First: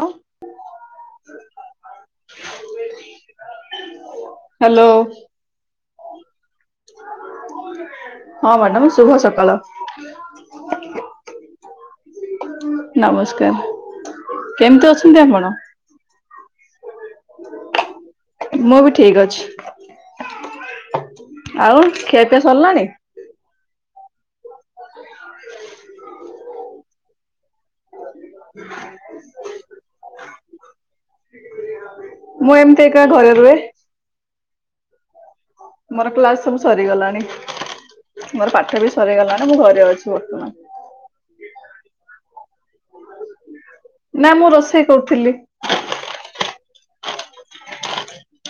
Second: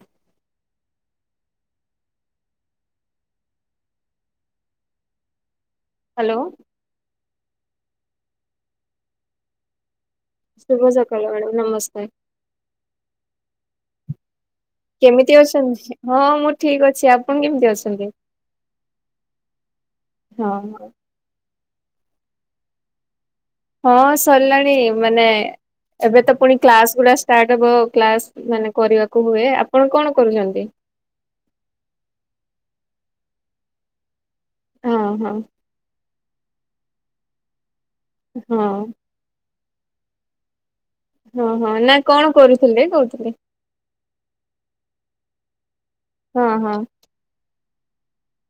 ଆ hello. Hello. ହଁ madam ଶୁଭ ସକାଳ। [inaudible] ଶୁଭ ସକାଳ ମ୍ୟାମ ନମସ୍କାର। ନମସ୍କାର। ଅଛନ୍ତି କେମିତି ଆପଣ? ଅଛନ୍ତି? ହଁ ମୁଁ ଠିକ ଅଛି ଆପଣ କେମିତି ଅଛନ୍ତି? ମୁଁ ବି ଠିକ ଅଛି। ହଁ ଆଉ ଖିଆ ପିଆ ସରିଲାଣି? ହଁ ସରିଲାଣି ମାନେ ଏବେ ତ ପୁଣି କ୍ଲାସ୍ ଗୁଡ଼ା ଷ୍ଟାର୍ଟ ହବ କ୍ଲାସ୍ ମାନେ କରିବାକୁ ହୁଏ ଆପଣ କଣ କରୁଚନ୍ତି? ମୁଁ ଏମିତି ଏକା ଘରେ ରୁହେ। ଓ ହୋ। ମୋର କ୍ଲାସ ସବୁ ସରିଗଲାଣି। ମୋର ହଁ ପାଠ ବି ସରିଗଲାଣି ମୁଁ ଘରେ ଅଛି ବର୍ତ୍ତମାନ। ହଁ ହଁ ନା କଣ କରୁଥିଲେ କହୁଥିଲି। ନା ମୁଁ ରୋଷେଇ କରୁଥିଲି। ହଁ-ହଁ।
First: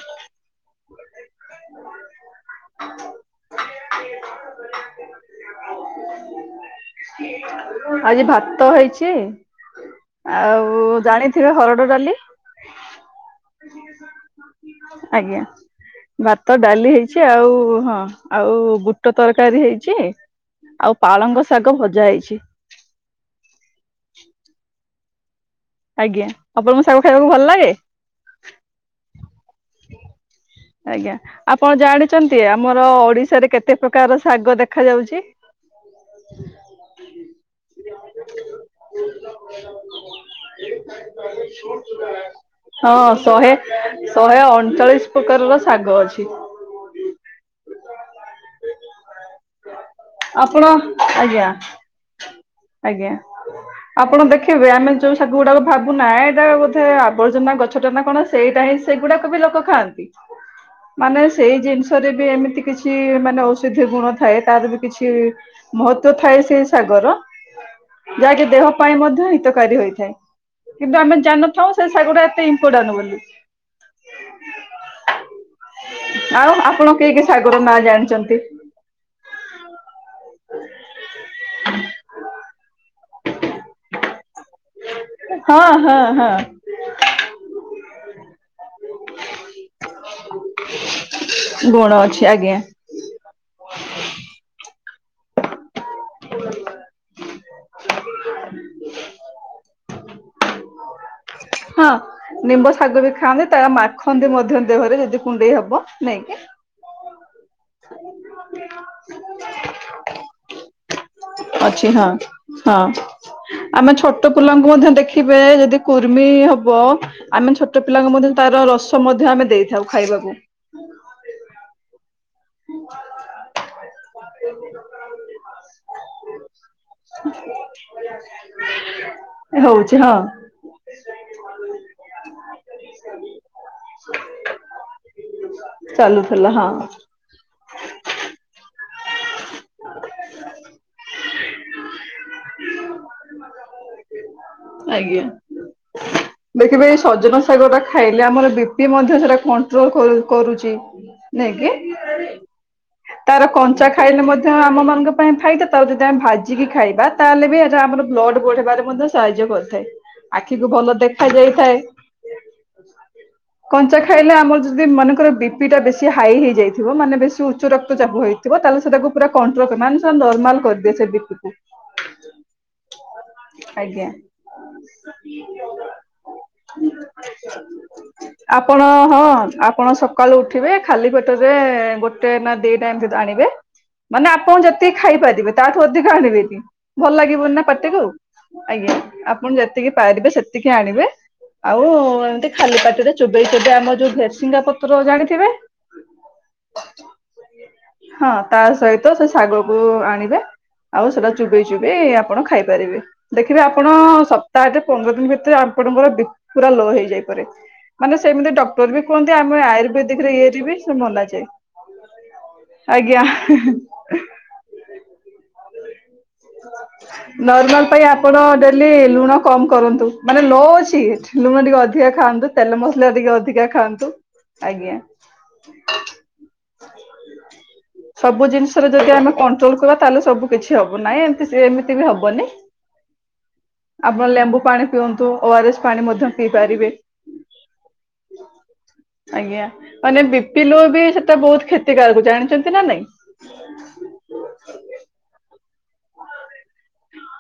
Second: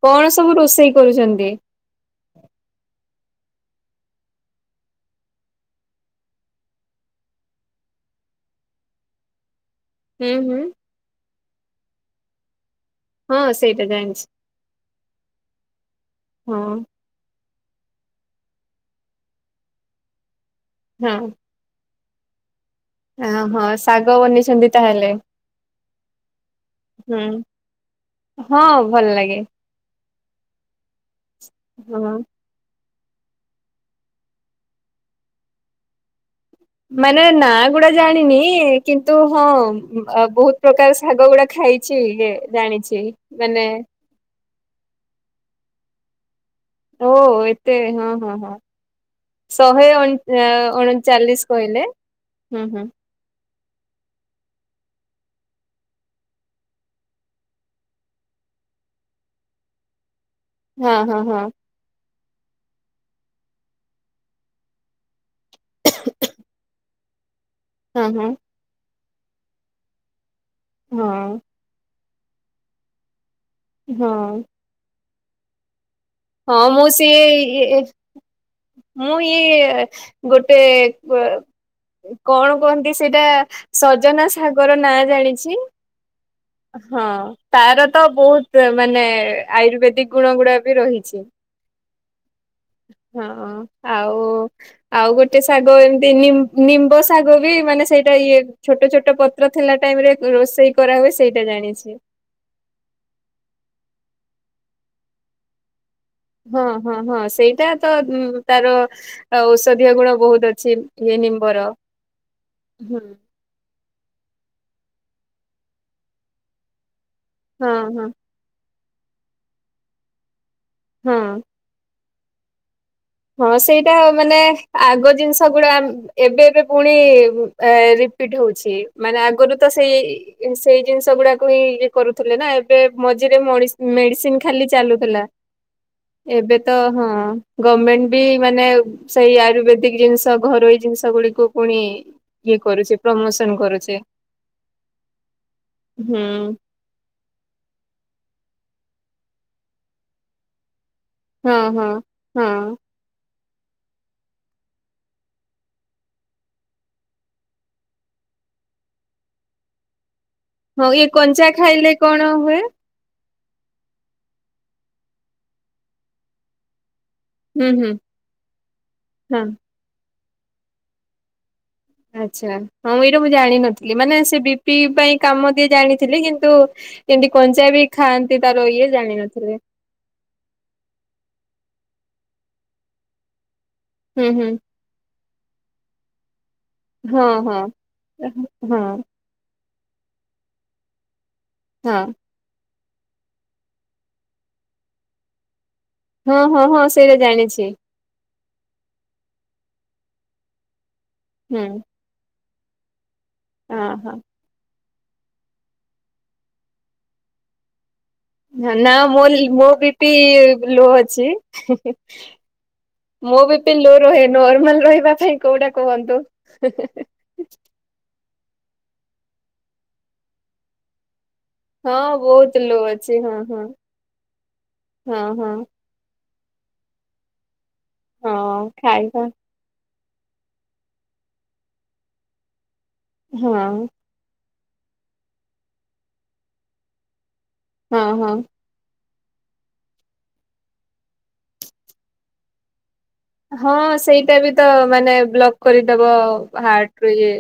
କଣ ସବୁ ରୋଷେଇ କରୁଛନ୍ତି? ଆଜି ଭାତ ହେଇଛି, ହୁଁ ହୁଁ ଆଉ ଜାଣିଥିବେ ହରଡ ଡାଲି? ହଁ ସେଇଟା ଜାଣିଛି ଆଜ୍ଞା, ଭାତ ହଁ ଡାଲି ହେଇ ଛି ଆଉ ହଁ ଆଉ ବୁଟ ତରକାରୀ ହେଇଛି ଆଉ ପାଳଙ୍ଗ ଶାଗ ଭଜା ହେଇଛି। ଏଁ ହଁ ଶାଗ ବନେଇଛନ୍ତି ତାହେଲେ? ଆଜ୍ଞା, ଆପଣଙ୍କୁ ଶାଗ ହୁଁ ଖାଇବାକୁ ଭଲ ଲାଗେ? ହଁ, ଭଲ ଲାଗେ। ଆଜ୍ଞା, ଆପଣ ହଁ। ଜାଣିଛନ୍ତି ଆ ଆମର ଓଡିଶାରେ କେତେ ପ୍ରକାର ଶାଗ ଦେଖାଯାଉଛି? ମାନେ ନାଆଁ ଗୁଡା ଜାଣିନି କିନ୍ତୁ ହଁ ବହୁତ ପ୍ରକାର ଶାଗ ଗୁଡା ଖାଇ ଛି, ଏ ଜାଣିଛି। ହଁ ଶହେ, ମାନେ ଶହେ ଅଣଚାଳିଶ ପ୍ରକାରର ଶାଗ ଅଛି। ଓ ଏତେ ହଁ- ହଁ-ହଁ। ଶହେ ଅଣ ଆପଣ ଅଣଚାଲିଶ କହିଲେ, ହୁଁ-ହୁଁ। ହ ଆପଣ ଦେଖିବେ ଆମେ ଯୋଉ ଶାଗ ଗୁଡାକ ଭାବୁନା ଏଇଟା ବୋଧେ ଆବର୍ଜନା ଗଛଟା ନା କଣ ସେଇଟା ହିଁ ସେଗୁଡାକ ବି ଲୋକ ଖାଆନ୍ତି, ହଁ ହଁ ମାନେ ହଁ ସେଇ ଜିନିଷ୍ [unintelligible] ବି ଏମିତି କିଛି ମାନେ ଔଷଧୀୟ ଗୁଣ ଥାଏ ତାର ବି କିଛି ମହତ୍ଵ ଥାଏ ସେଇ ଶାଗର ହଁ ହଁ। ଯାହାକି ଦେହ ପାଇଁ ମଧ୍ୟ ହିତକାରୀ ହୋଇଥାଏ। କିନ୍ତୁ ଆମେ ହଁ ଜାଣି ନଥାଉ ସେ ଶାଗଗୁଡା ଏତେ ଇମ୍ପୋଟାଣ୍ଟ୍ ବୋଲି। ହଁ। ଆଉ ହଁ ମୁଁ ଆପଣ କି କି ସିଏ-ଏ-ଏ ଶାଗର ନାଁ ଇଏ-ଏ-ଏ ଜାଣିଛନ୍ତି? ମୁଁ ଇଏ-ଏ-ଏ ଗୋଟେ କଣ କୁହନ୍ତି ସେଇଟା ସଜନା ଶାଗର ନାଆଁ ଜାଣିଛି। ହଁ-ହଁ। ହଁ ତାର ତ ବହୁତ ମାନେ ଆୟୁର୍ବେଦିକ ଗୁଣ ଗୁଡା ବି ରହିଛି। ଗୁଣ ଅଛି ଆଜ୍ଞା। ହଁ ଆଉ ଆଉ ଗୋଟେ ଶାଗ ଏମ୍ ତି, ନିମ୍ ନିମ୍ବ ଶାଗ ବି ମାନେ ସେଇଟା ଇଏ ଛୋଟ ଛୋଟ ପତ୍ର ଥିଲା ଟାଇମରେ ରୋଷେଇ କରା ହୁଏ ସେଇଟା ହଁ ଜାଣିଛି। ନିମ୍ବ ଶାଗ ବି ଖାଆନ୍ତି ତା ମାଖନ୍ତି ମଧ୍ୟ ଦେହରେ ଯଦି କୁଣ୍ଡେଇ ହବ। ନାଇଁକି। ହଁ-ହଁ-ହଁ ସେଇଟା ତ ତାର ଔଷଧୀୟ ଗୁଣ ବହୁତ ଅଛି ଇଏ ନିମ୍ବର, ଅଛି ହଁ ହଁ ହୁଁ। ଆମେ ଛୋଟ ପିଲାଙ୍କୁ ମଧ୍ୟ ଦେଖିବେ ଯଦି କୁର୍ମି ହବ ଆମେ ହଁ ଛୋଟ ହଁ ପିଲାଙ୍କୁ ମଧ୍ୟ ତାର ରସ ମଧ୍ୟ ଆମେ ଦେଇଥାଉ ଖାଇବାକୁ। ହଁ। ହୁଁ ହଁ ସେଇଟା ମାନେ ଆଗ ଜିନିଷଗୁଡା ଏବେ ଏବେ ପୁଣି-ଇ ରିପିଟ୍ ହଉଛି ମାନେ ଆଗରୁ ତ ହଉଛି ହଁ ସେଇ ସେଇ ଜିନିଷ ଗୁଡାକୁ ହିଁ ଇଏ କରୁଥିଲେ ନା ଏବେ ମଝିରେ ମଡିସ୍ ମେଡିସିନ୍ ଖାଲି ଚାଲୁଥିଲା। ହୁଁ ଏବେ ତ ହଁ ଗମେଣ୍ଟ ବି ମାନେ ସେଇ ଆୟୁର୍ବେଦିକ ଜିନିଷ ଘରୋଇ ଜିନିଷ ଗୁଡିକୁ ପୁଣି ଇଏ କରୁଚି ପ୍ରମୋସନ କରୁଚି। ଆଞା। ହୁଁ ଦେଖିବେ ଏଇ ସଜନା ଶାଗ ଟା ଖାଇଲେ ଆମର ବି ପି ମଧ୍ୟ ସେଟା କଣ୍ଟ୍ରୋଲ କରୁ କରୁଛି। ନାଇଁ ହଁ ହଁ କି ହଁ ତାର କଞ୍ଚା ଖାଇଲେ ମଧ୍ୟ ଆମମାନଙ୍କ ପାଇଁ ଫାଇଦା ତାଉ ଯଦି ଆମେ ଭାଜିକି ଖାଇବା ତାହେଲେ ବି ଏଟା ଆମର ବ୍ଲଡ଼୍ ବଢ଼ବାରେ ମଧ୍ୟ ସାହାଯ୍ୟ କରିଥାଏ ଆଖିକୁ ହଁ ଭଲ ଇଏ ଦେଖ କଞ୍ଚା ଯାଇଥାଏ। ଖାଇଲେ କଣ ହୁଏ କଞ୍ଚା ଖାଇଲେ ଆମର ଯଦି ମନେଙ୍କର ବି ପି ଟା ବେଶୀ ହାଇ ହେଇଯାଇଥିବ ମାନେ ବେଶୀ ହୁଁ ଉଚ୍ଚ ରକ୍ ହୁଁ ଚାପ ହେଇଥିବ ତାହେଲେ ସେ ତାକୁ ପୁରା ହଁ କଣ୍ଟ୍ରୋଲ ମାନେ ନର୍ମାଲ କରିଦିଏ ସେ ବିପିକୁ। ଆଚ୍ଛା ହଁ ଏଇଟା ମୁଁ ଜାଣିନଥିଲି ଆଜ୍ଞା। ମାନେ ସେ ବି ପି ପାଇଁ କାମ ଦିଏ ଜାଣିଥିଲି କିନ୍ତୁ ଇନ୍ତି କଞ୍ଚା ବି ଖାଆନ୍ତି ତାର ଆପଣ ଇଏ ହଁ ଜାଣିନଥିଲି। ଆପଣ ସକାଳୁ ଉଠିବେ ଖାଲି ପେଟରେ ଗୋଟେ ନା ଦିଟା ଏମତି ଆଣିବେ ମାନେ ହୁଁ ହୁଁ ଆପଣ ଯେତିକି ଖାଇପାରିବେ ତାଠୁ ଅଧିକ ଆଣିବେ ନି। ଭଲ ହଁ ଲାଗିବନି ହଁ ନା ପାଟିକୁ ହଁ ଆଜ୍ଞା ହଁ ଆପ ପୁଣି ଯେତିକି ପାରିବେ ସେତିକି ଆଣିବେ ଆଉ ଏମିତି ଖାଲି ପାଟିରେ ଚୋବେଇ ଚୋବେ ଆମର ଯୋଉ ଭେରସିଙ୍ଗା ପତ୍ର ଜାଣିଥିବେ? ହଁ ହଁ ହଁ ସେଇରା ଜାଣିଛି। ହଁ ତା ସହିତ ସେ ଶାଗ କୁ ଆଣିବେ ଆଉ ସେଟା ହୁଁ ଚୁବେଇ ଚୁବେଇ ଆପଣ ଖାଇପାରିବେ ଦେଖିବେ ହଁ ଆପଣ ହଁ ସପ୍ ସପ୍ତାହରେ ପନ୍ଦର ଦିନ ଭିତରେ ଆପଣଙ୍କର ବିପି ପୁରା ଲୋ ହେଇଯାଇପାରେ। ମାନେ ସେମିତି ନା ଡକ୍ଟର ବି ମୋ କୁହନ୍ତି ଆମେ ମୋ ବିପି ଆୟୁର୍ବେଦିକରେ ଇଏରେ ବି ଲୋ ସେ ଅଛି। ମନାଯାଏ। ଆଜ୍ଞା। ମୋ ବିପି ଲୋ ରୁହେ ନର୍ମାଲ ରହିବା ପାଇଁ କୋଉଟା କୁହନ୍ତୁ। ନର୍ମାଲ ପାଇଁ ଆପଣ ଡେଲି ଲୁଣ କମ୍ କରନ୍ତୁ ମାନେ ଲୋ ଅଛି? ଲୁଣ ଟିକେ ଅଧିକ ହଁ ଖାଆନ୍ତୁ ବହୁତ ଲୋ ତେଲ ମସଲା ଅଛି ଟିକେ ହଁ ହଁ ଅଧିକ ଖାଆନ୍ତୁ। ଆଜ୍ଞା। ହଁ ହଁ ସବୁ ହଁ ଜିନିଷରେ ଯଦି ଖାଇବା ଆମେ କଣ୍ଟ୍ରୋଲ କରିବା ତାହେଲେ ସବୁ କିଛି ହବ ନାହିଁ ଏମିତି ଏମିତି ବି ହବନି। ହଁ। ଆପଣ ଲେମ୍ବୁ ପାଣି ପିଅନ୍ତୁ ଓଆରଏସ୍ ପାଣି ମଧ୍ୟ ପିଇ ପାରିବେ। ହଁ ହଁ। ଆଜ୍ଞା ମାନେ ବିପି ଲୋ ବି ସେଟା ବହୁତ କ୍ଷତିକାରକ ଜାଣିଛନ୍ତି ନା ନାଇଁ? ହଁ ସେଇଟା ବି ତ ମାନେ ବ୍ଲକ୍ କରିଦବ ହାର୍ଟ ରଇଏ।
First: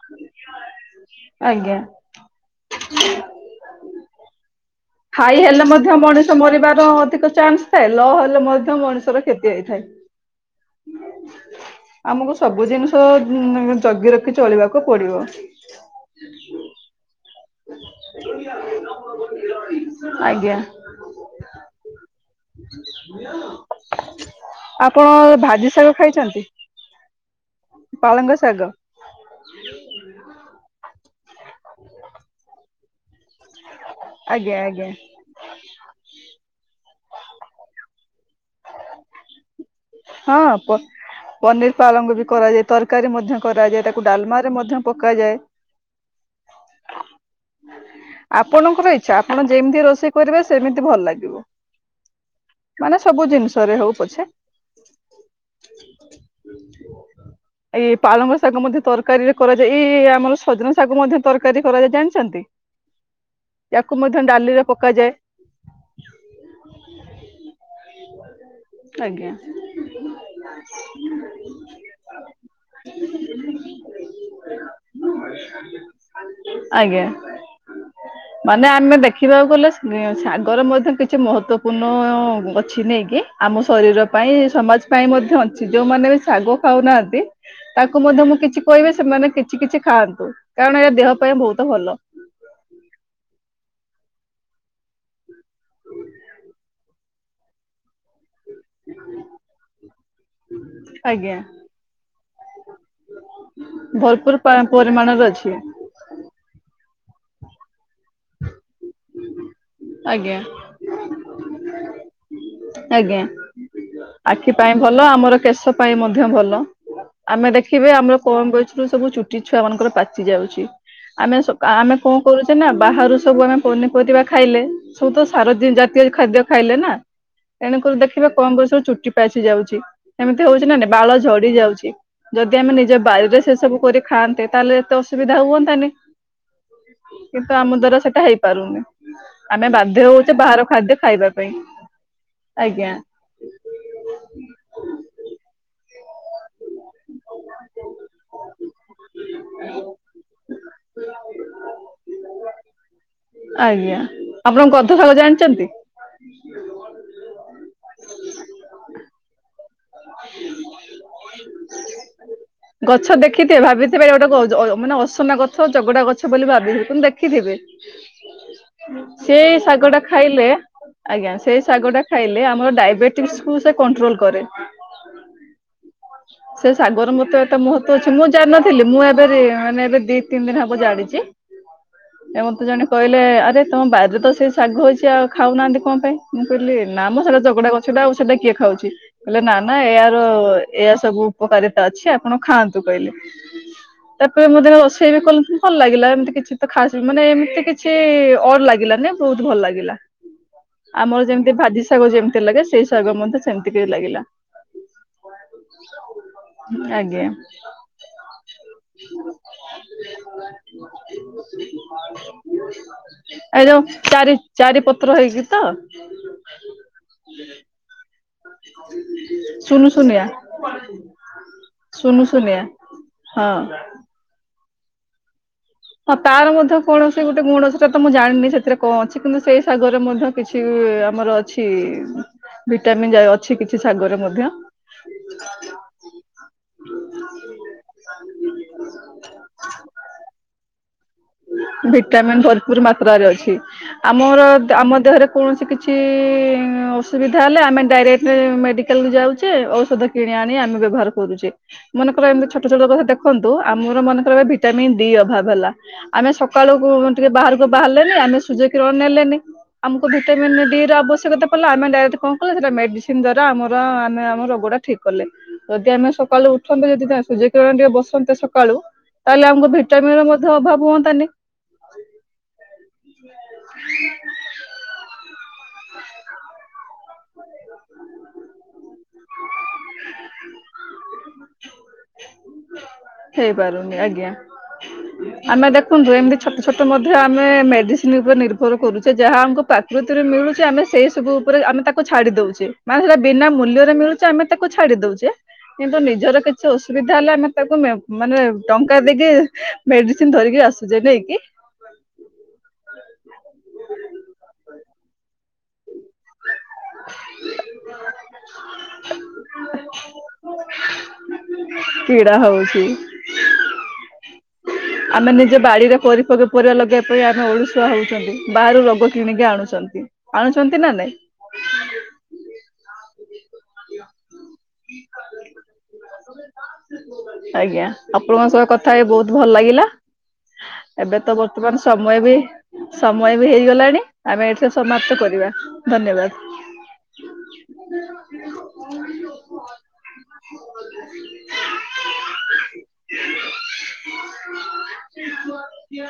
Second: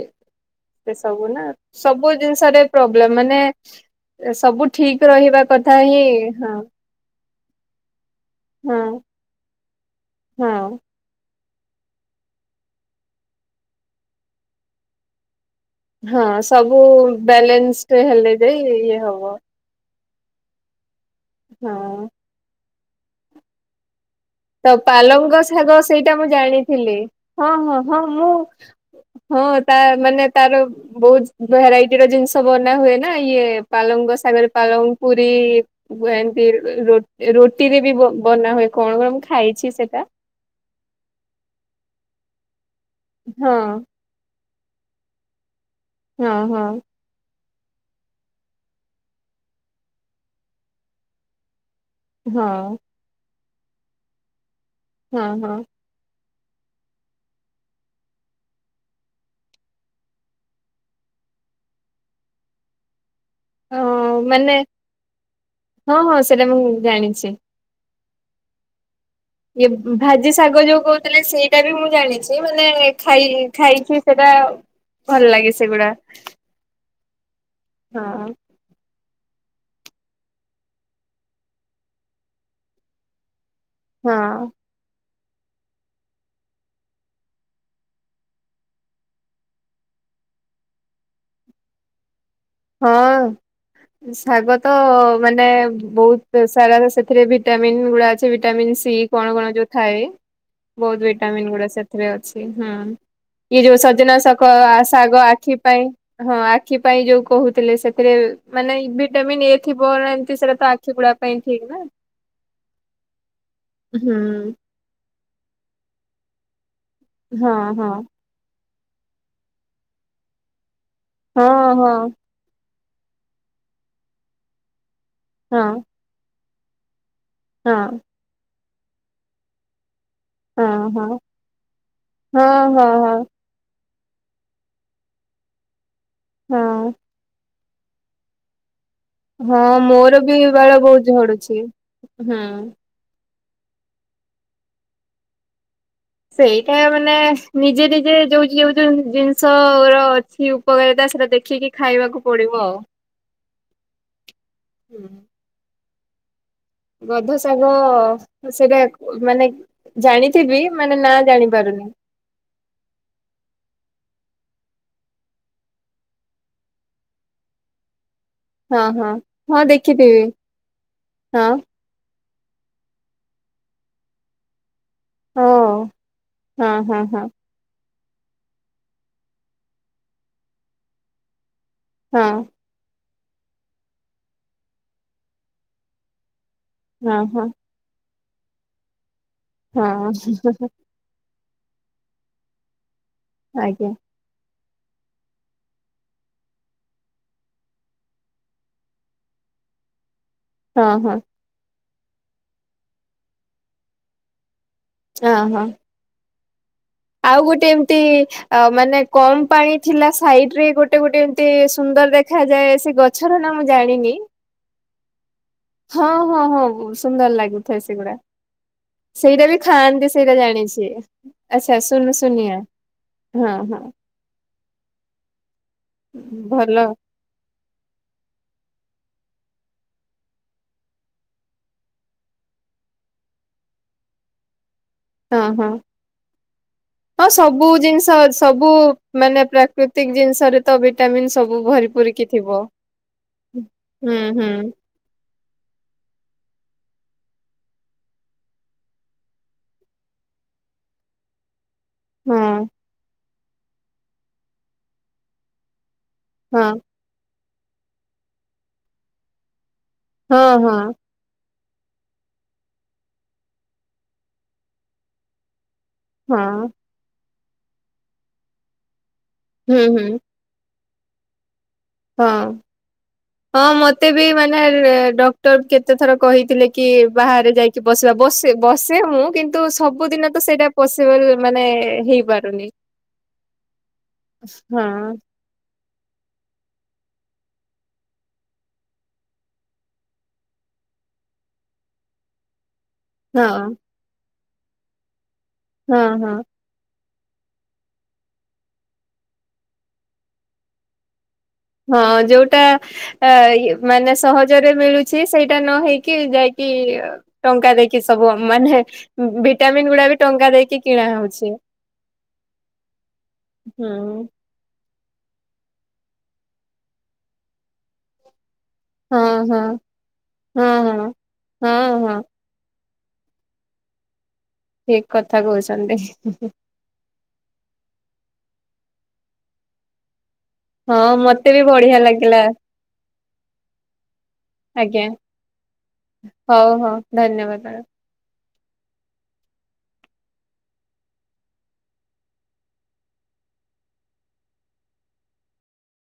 ସେ ସବୁ ନା। ଆଜ୍ଞା ସବୁ ଜିନିଷରେ ପ୍ରୋବ୍ଲେମ ମାନେ ସବୁ ଠିକ ହାଇ ରହିବା ହେଲେ କଥା ମଧ୍ୟ ହିଁ ମଣିଷ ହଁ ମରିବାର ଅଧିକ ଚାନ୍ସ ଥାଏ ଲୋ ହେଲେ ମଧ୍ୟ ହଁ ମଣିଷର କ୍ଷତି ହେଇଥାଏ। ହଁ ଆମକୁ ସବୁ ଜିନିଷ ଜଗି ରଖି ଚଳିବାକୁ ପଡ଼ିବ। ହଁ ସବୁ। ବାଲେନ୍ସ ରେ ହେଲେ ଯାଇ ଇଏ ହବ। ହଁ। ବୁଝୁଛ। ହ୍ୟାଲୋ। [inaudible] ତ ପାଲଙ୍ଗ ଶାଗ ସେଇଟା ମୁଁ ଜାଣିଥିଲି। ହଁ ହଁ ହଁ ମୁଁ ପାଳଙ୍ଗ ଶାଗ ହଁ ତା ମାନେ ତାର ବହୁତ ଭେରାଇଟିର ଜିନିଷ ବନା ହୁଏ ନା ଇଏ ପାଲଙ୍ଗ ଶାଗ ଶାଗରେ। ଆଜ୍ଞା ଆଜ୍ଞା ପାଳଙ୍ଗ ପୁରି ପୁରି ଏମିତି ରୁଟିରେ ବି ବନା ହୁଏ କଣ କଣ ମୁଁ ଖାଇଛି ସେଟା। ହଁ ପନିର ପାଳଙ୍ଗ ବି କରାଯାଏ ତରକାରୀ ମଧ୍ୟ ହଁ କରାଯାଏ ତାକୁ। ତାକୁ ଡାଲମାରେ ମଧ୍ୟ ପକାଯାଏ। ହଁ ହଁ। [inaudible] ଆପଣଙ୍କର ଇଚ୍ଛା ଆପଣ ଯେମିତି ରୋଷେଇ କରିବେ ସେମିତି ଭଲ ଲାଗିବ। ହଁ। ମାନେ ସବୁ ଜିନିଷ ରେ ହଉ ପଛେ। ହଁ ହଁ। ଏଇ ପାଳଙ୍ଗ ଶାଗ ମଧ୍ୟ ତରକାରୀରେ କରାଯାଏ ଏଇ ଏଇ ଆମର ସଜନା ଶାଗ ମଧ୍ୟ ତରକାରୀ କରାଯାଏ ଜାଣିଛନ୍ତି। ଅ ୟାକୁ ମଧ୍ୟ ମାନେ ଡାଳିରେ ପକାଯାଏ। ହଁ ହଁ ସେଟା ମୁଁ ଜାଣିଛି। ଆଜ୍ଞା। ଇଏ ଭାଜି ଶାଗ ଯୋଉ କହୁଥିଲେ ସେଇଟା ବି ମୁଁ ଜାଣିଛି ମାନେ ଖାଇ ଖାଇଛି ସେଟା ଭଲ ଲାଗେ ସେଗୁଡ଼ା। ଆଜ୍ଞା। ହଁ। ମାନେ ଆମେ ଦେଖିବାକୁ ଗଲେ ଶାଗର ମଧ୍ୟ କିଛି ମହତ୍ଵପୂର୍ଣ୍ଣ ଆଛି ନେଇକି। ଆମ ଶରୀର ପାଇଁ ହଁ ସମାଜ ପାଇଁ ମଧ୍ୟ ଅଛି ଯୋଉମାନେ ବି ଶାଗ ଖାଉନାହାନ୍ତି ତାଙ୍କୁ ମଧ୍ୟ ମୁଁ କିଛି କହିବି ସେମାନେ କିଛି କିଛି ଖାଆନ୍ତୁ, କାରଣ ଏହା ଦେହ ପାଇଁ ବହୁତ ଭଲ। ହଁ। ଶାଗ ତ ମାନେ ବହୁତ ସାରା ସେଥିରେ ଭିଟାମିନ୍ ଗୁଡ଼ା ଅଛି ଭିଟାମିନ୍ ସି କଣ କଣ ଯୋଉ ଥାଏ? [inaudible] ବହୁତ ଆଜ୍ଞା। ଭିଟାମିନ୍ ଗୁଡ଼ା ସେଥିରେ ଅଛି ହୁଁ। ଏ ଯୋଉ ଭରପୁର ସଜନାଶକ ପା ଶାଗ ପରିମାଣରେ ଅଛି। ଆଖି ପାଇଁ। ହଁ ଆଖି ପାଇଁ ଯୋଉ କହୁଥିଲେ ସେଥିରେ ମାନେ ଭିଟାମନ୍ ଏ ଥିବ ଆଜ୍ଞା। ଏମତି ସେଇଟା ତ ଆଖି ଗୁଡିବା ପାଇଁ ଠିକ ନା। ଆଜ୍ଞା ହୁଁ ଆଖି ପା ଭଲ ଆମର କେଶ ପାଇଁ ମଧ୍ୟ ଭଲ ଆମେ ହଁ ଦେଖିବେ ହଁ। ଆମର କଣ ବୟସରୁୁ ସବୁ ଚୁଟି ଛୁଆ ମାନଙ୍କର ପାଚି ଯାଉଛି ଆମେ ସକା ହଁ ହଁ ଆମେ କଣ କରୁଛେ ନା ବାହାରୁ ସବୁ ଆମେ ପନିପରିବା ଖାଇଲେ ସବୁ ତ ହଁ ସାରାଦିନ ଜା ତିଅ ଖାଦ୍ୟ ଖାଇଲେ ନା ହଁ ତେଣୁକ ଦେଖିବାେ କମ ବୟସରୁ ଚୁଟି ପାଛିି ଯାଉଛି। ସେମିତି ହଉଛି ନା ହଁ ନାଇ ବାଳ ହଁ ଝଡି ଯାଉଛି ଯଦି ହଁ ଆମେ ହଁ ନିଜ ହଁ। ବାରିରେ ସେ ସବୁ କରି ଖାଆନ୍ତେ ତାହେଲେ ଏତେ ଅସୁବିଧା ହୁଅନ୍ତାନି ହଁ କିନ୍ତୁ ଆମ ଦ୍ଵାରା ସେଟା ହେଇପାରୁନି। ହଁ ଆମେ ବାଧ୍ୟ ମୋର ହଉଛେ ବି ବାହାର ବାଳ ଖାଦ୍ୟ ବହୁତ ଖାଇବା ପାଇଁ। ଝଡୁଛି ହୁଁ। ଆଜ୍ଞା ସେଇଟା ମାନେ ନିଜେ ନିଜେ ଯୋଉ ଯୋଉ ଯୋଉ ଜିନିଷ ର ଅଛି [unintelligible] ସେଟା ଦେଖିକି ଖାଇବାକୁ ପଡିବ। ଆଜ୍ଞା ଆପଣ ଗଧ ଶାଗ ଜାଣିଛନ୍ତି? ଗଧ ଶାଗ ସେଟ ମାନେ ଜାଣିଥିବି ମାନେ ନା ଜାଣି ପାରୁନି। ଗଛ ଦେଖିଥିବେ ଭାବିଥିବ ଗୋଟେ ଆଜ ଆୟ ମାନେ ଅସନା ଗଛ ଜଗଡା ଗଛ ବୋଲି ଭାବିଥିବେ କିନ୍ତୁ ଦେଖିଥିବେ। ହଁ ହଁ ସେଇ ହଁ ଶାଗ ଟା ଦେଖିଥିବି। ଖାଇଲେ ଆଜ୍ଞା ସେଇ ହଁ ଶାଗ ଟା ଖାଇଲେ ଆମର ଡାଇବେଟିକ୍ସକୁ ସେ କଣ୍ଟ୍ରୋଲ କରେ। ଓ ସେ ହଁ ହଁ ଶାଗର ହଁ ମତେ ତ ମୁହତ୍ଵ ଅଛି ମୁଁ ଜାଣିନଥିଲି ମୁଁ ଏବେ ରି ମାନେ ଏବେ ଦି ତିନି ଦିନ ହବ ଜାଣିଛି। ହଁ ଏ ମତେ ଜଣେ କହିଲେ ଆରେ ତମ ବାରିରେ ତ ସେ ଶାଗ ହଉଛି ଆଉ ଖାଉନାହାନ୍ତି କଣ ପାଇଁ ମୁଁ କହିଲି ନା ହଁ ମୁଁ ସେଇଟା ହଁ ଜଗଡା ଗଛଟା ଆଉ ସେଇଟା କିଏ ଖାଉଛି କହିଲେ ନା ନା ହଁ ଏୟାର ଏଇଆ ସବୁ ଉପକାରିତା ଅଛି ଆପଣ ଖାଆନ୍ତୁ କହିଲେ ଆଜ୍ଞା ତାପରେ ମୁଁ ଯେତେବେଳେ ରୋଷେଇ ବି କଲି ଭଲ ଲାଗିଲା ଏମିତି କିଛି ତ ଖାସ ବି ମାନେ ଏମିତି କିଛି ଅଡ ଲାଗିଲାନି ବହୁତ ଭଲ ଲାଗିଲା ହଁ ହଁ ଆମର ଯେମିତି ଭାଜି ଶାଗ ଯେମିତି ଲାଗେ ସେଇ ଶାଗ ମଧ୍ୟ ସେମିତି କି ଲାଗିଲା ହଁ ହଁ [inaudible] ହଁ ଆଜ୍ଞା। ଆଉ ଗୋଟେ ଏମିତି ଆ ମାନେ କମ୍ ପାଣି ଥିଲା ସାଇଡ୍‌ ରେ ଗୋଟେ ଗୋଟେ ଏମିତି ସୁନ୍ଦର ଦେଖାଯାଏ ସେ ଗଛ ଗଛର ନା ମୁଁ ଜାଣିନି ଚାରିପତ୍ର ହେଇକି ତ ହଁ ହଁ ହଁ ସୁନ୍ଦର ଲାଗୁଥାଏ ସେଗୁଡା ସେଇଟା ବି ସୁନୁ ଖାଆନ୍ତି ସୁନିଆ ସେଇଟା ଜାଣିଛି ଆଚ୍ଛା ଶୁନୁ ସୁନୁ ସୁନିଆ ଶୁନୁଆ। ହଁ ଆଉ ତାର ମଧ୍ୟ ଭଲ କଣ ସେ ଗୋଟେ ଗୁଣ ସେଟା ତ ମୁଁ ଜାଣିନି ସେଥିରେ କଣ ଅଛି କିନ୍ତୁ ସେଇ ସାଗରେ ମଧ୍ୟ କିଛି ଆମର ଅଛି ଭିଟାମିିନ୍‌ ଯେ ଅଛି କିଛି ଶାଗରେ ମଧ୍ୟ ହଁ ହଁ। ହଁ ସବୁ ଜିନିଷ ସବୁ ମାନେ ପ୍ରାକୃତିକ ଜିନିଷରେ ତ ଭଟାମିନ୍‌ ଭିଟାମିନ୍ ଭରପୁର ମାତ୍ରାରେ ଅଛି ହୁଁ ଆମର ହୁଁ ଆମ ଦେହରେ କୌଣସି କିଛି ଅସୁବିଧା ହେଲେ ଆମେ ଡାଇରେକ୍ଟ ମେଡ଼ିକାଲକୁ ଯାଉଛେ ଔଷଧ କିଣି ଆଣି ଆମେ ବ୍ୟବହାର କରୁଛେ ମନେକର ହଁ ଏମିତି ଛୋଟ ଛୋଟ କଥା ଦେଖନ୍ତୁ ଆମର ମନେକର ଭିଟାମନ୍ ଡି ଅଭାବ ହେଲା ଆମେ ହଁ ସକାଳୁ କୁ ଟିକେ ବାହାରକୁ ବାହାରିଲେନି ଆମେ ସୂର୍ଯ୍ୟ କିରଣ ନେଲେନି ଆମକୁ ହଁ ଭିଟାମିନ୍ ହଁ ଡି ର ଆବଶ୍ୟକତା କ ଆମେ ଡାଇରକ୍ଟ କଣ କଲେ ସେଟା ମେଡିସିନ ଦ୍ଵାରା ଆମର ଆମେ ଆମ ରୋଗଟା ଠିକ୍ କଲେ ଯଦି ଆମ ସକାଳୁ ହଁ ଉଠନ୍ତେ ଯଦି ତା ସୂର୍ଯ୍ୟ କିରଣରେ ଟିକେ ବସନ୍ତେ ସକାଳୁ ତାହେଲେ ଆମକୁ ହୁଁ ଭିଟାମିନ ହୁଁ। ର ମଧ୍ୟ ଅଭାବ ହୁଅନ୍ତା ତାନି। ହଁ। ହଁ ମତେ ବି ମାନେ ଡକ୍ଟର କେତେ ଥର କହିଥିଲେ କି ବା ବାହାରେ ଯାଇକି ବସ ବସେ ବସେ ମୁଁ କିନ୍ତୁ ସବୁଦିନ ତ ସେଇଟା ପସିବୁଲ୍ ମାନେ ହେଇ ପାରୁନି ହେଇପାରୁନି ଆଜ୍ଞା। ହଁ ଆମେ ଦେଖନ୍ତୁ ଏମିତି ଛୋଟ ଛୋଟ ମଧ୍ୟ ଆମେ ମେଡିସିନ ଉପରେ ନିର୍ଭର କରୁଛେ ଯାହା ଆମକୁ ବୃତିରେ ମିଳୁଛି ଆମେ ସେଇ ସବୁ ଉପରେ ଆମେ ତାକୁ ଛାଡି ଦଉଛେ ମାନେ ସେଟା ହଁ ବିନା ମୂଲ୍ୟରେ ମିଳୁଛି ଆମେ ତାକୁ ଛାଡି ଦଉଛେ କିନ୍ତୁ ହଁ ହଁ ନିଜର କିଛି ସେ ଅସୁବିଧା ହେଲେ ଆମେ ତାକୁ ମାନେ ଟଙ୍କା ଦେଇକି ମେଡିସିନ ଧରିକି ଆସୁଛେ ନାଇକି। ହଁ ଯୋଉଟା ମାନେ ସହଜରେ ମିଳୁ ଛି ସେଇଟା ନ ହେଇକି ଯାଇକି ଟଙ୍କା ଦେଇକି ସବୁ ମାନେ ଭିଟାମିିନ୍‌ ଗୁଡା ବି ଟଙ୍କା ଦେଇକି କିଣା ହଉଛି। କିଡ଼ା ହଉଛି [unintelligible] ହୁଁ [inaudible] ଆମେ ନିଜେ ବାଡିରେ କରି ଫକ ପରିବା ଲଗେଇବା ପାଇଁ ଆମେ ଓଡିଶୁଆ ହଉଛନ୍ତି ବାହାରୁ ର [unintelligible] ୋକ ହଁ କିଣିକି ହଁ ଆଣୁଛନ୍ତି! ହଁ ଆଣୁଛନ୍ତି ନା ହଁ ନାଇଁ ହଁ ହଁ। ଠିକ କଥା କହୁଛନ୍ତି। ଆଜ୍ଞା ଆପଣଙ୍କ ସ କଥା ହେଇ ବହୁତ ଭଲ ଲାଗିଲା। ହଁ ଏବେ ତ ମତେ ବି ବର୍ତ୍ତମାନ ବଢିଆ ସମୟ ବି ଲାଗିଲା ସମୟ ବି ହେଇଗଲାଣି ଆମେ ଏଇଠିରେ ଆଜ୍ଞା ସମାପ୍ତ କରିବା ଧନ୍ୟବାଦ। ହଉ ହଉ ଧନ୍ୟବାଦ ମ୍ୟାଡ଼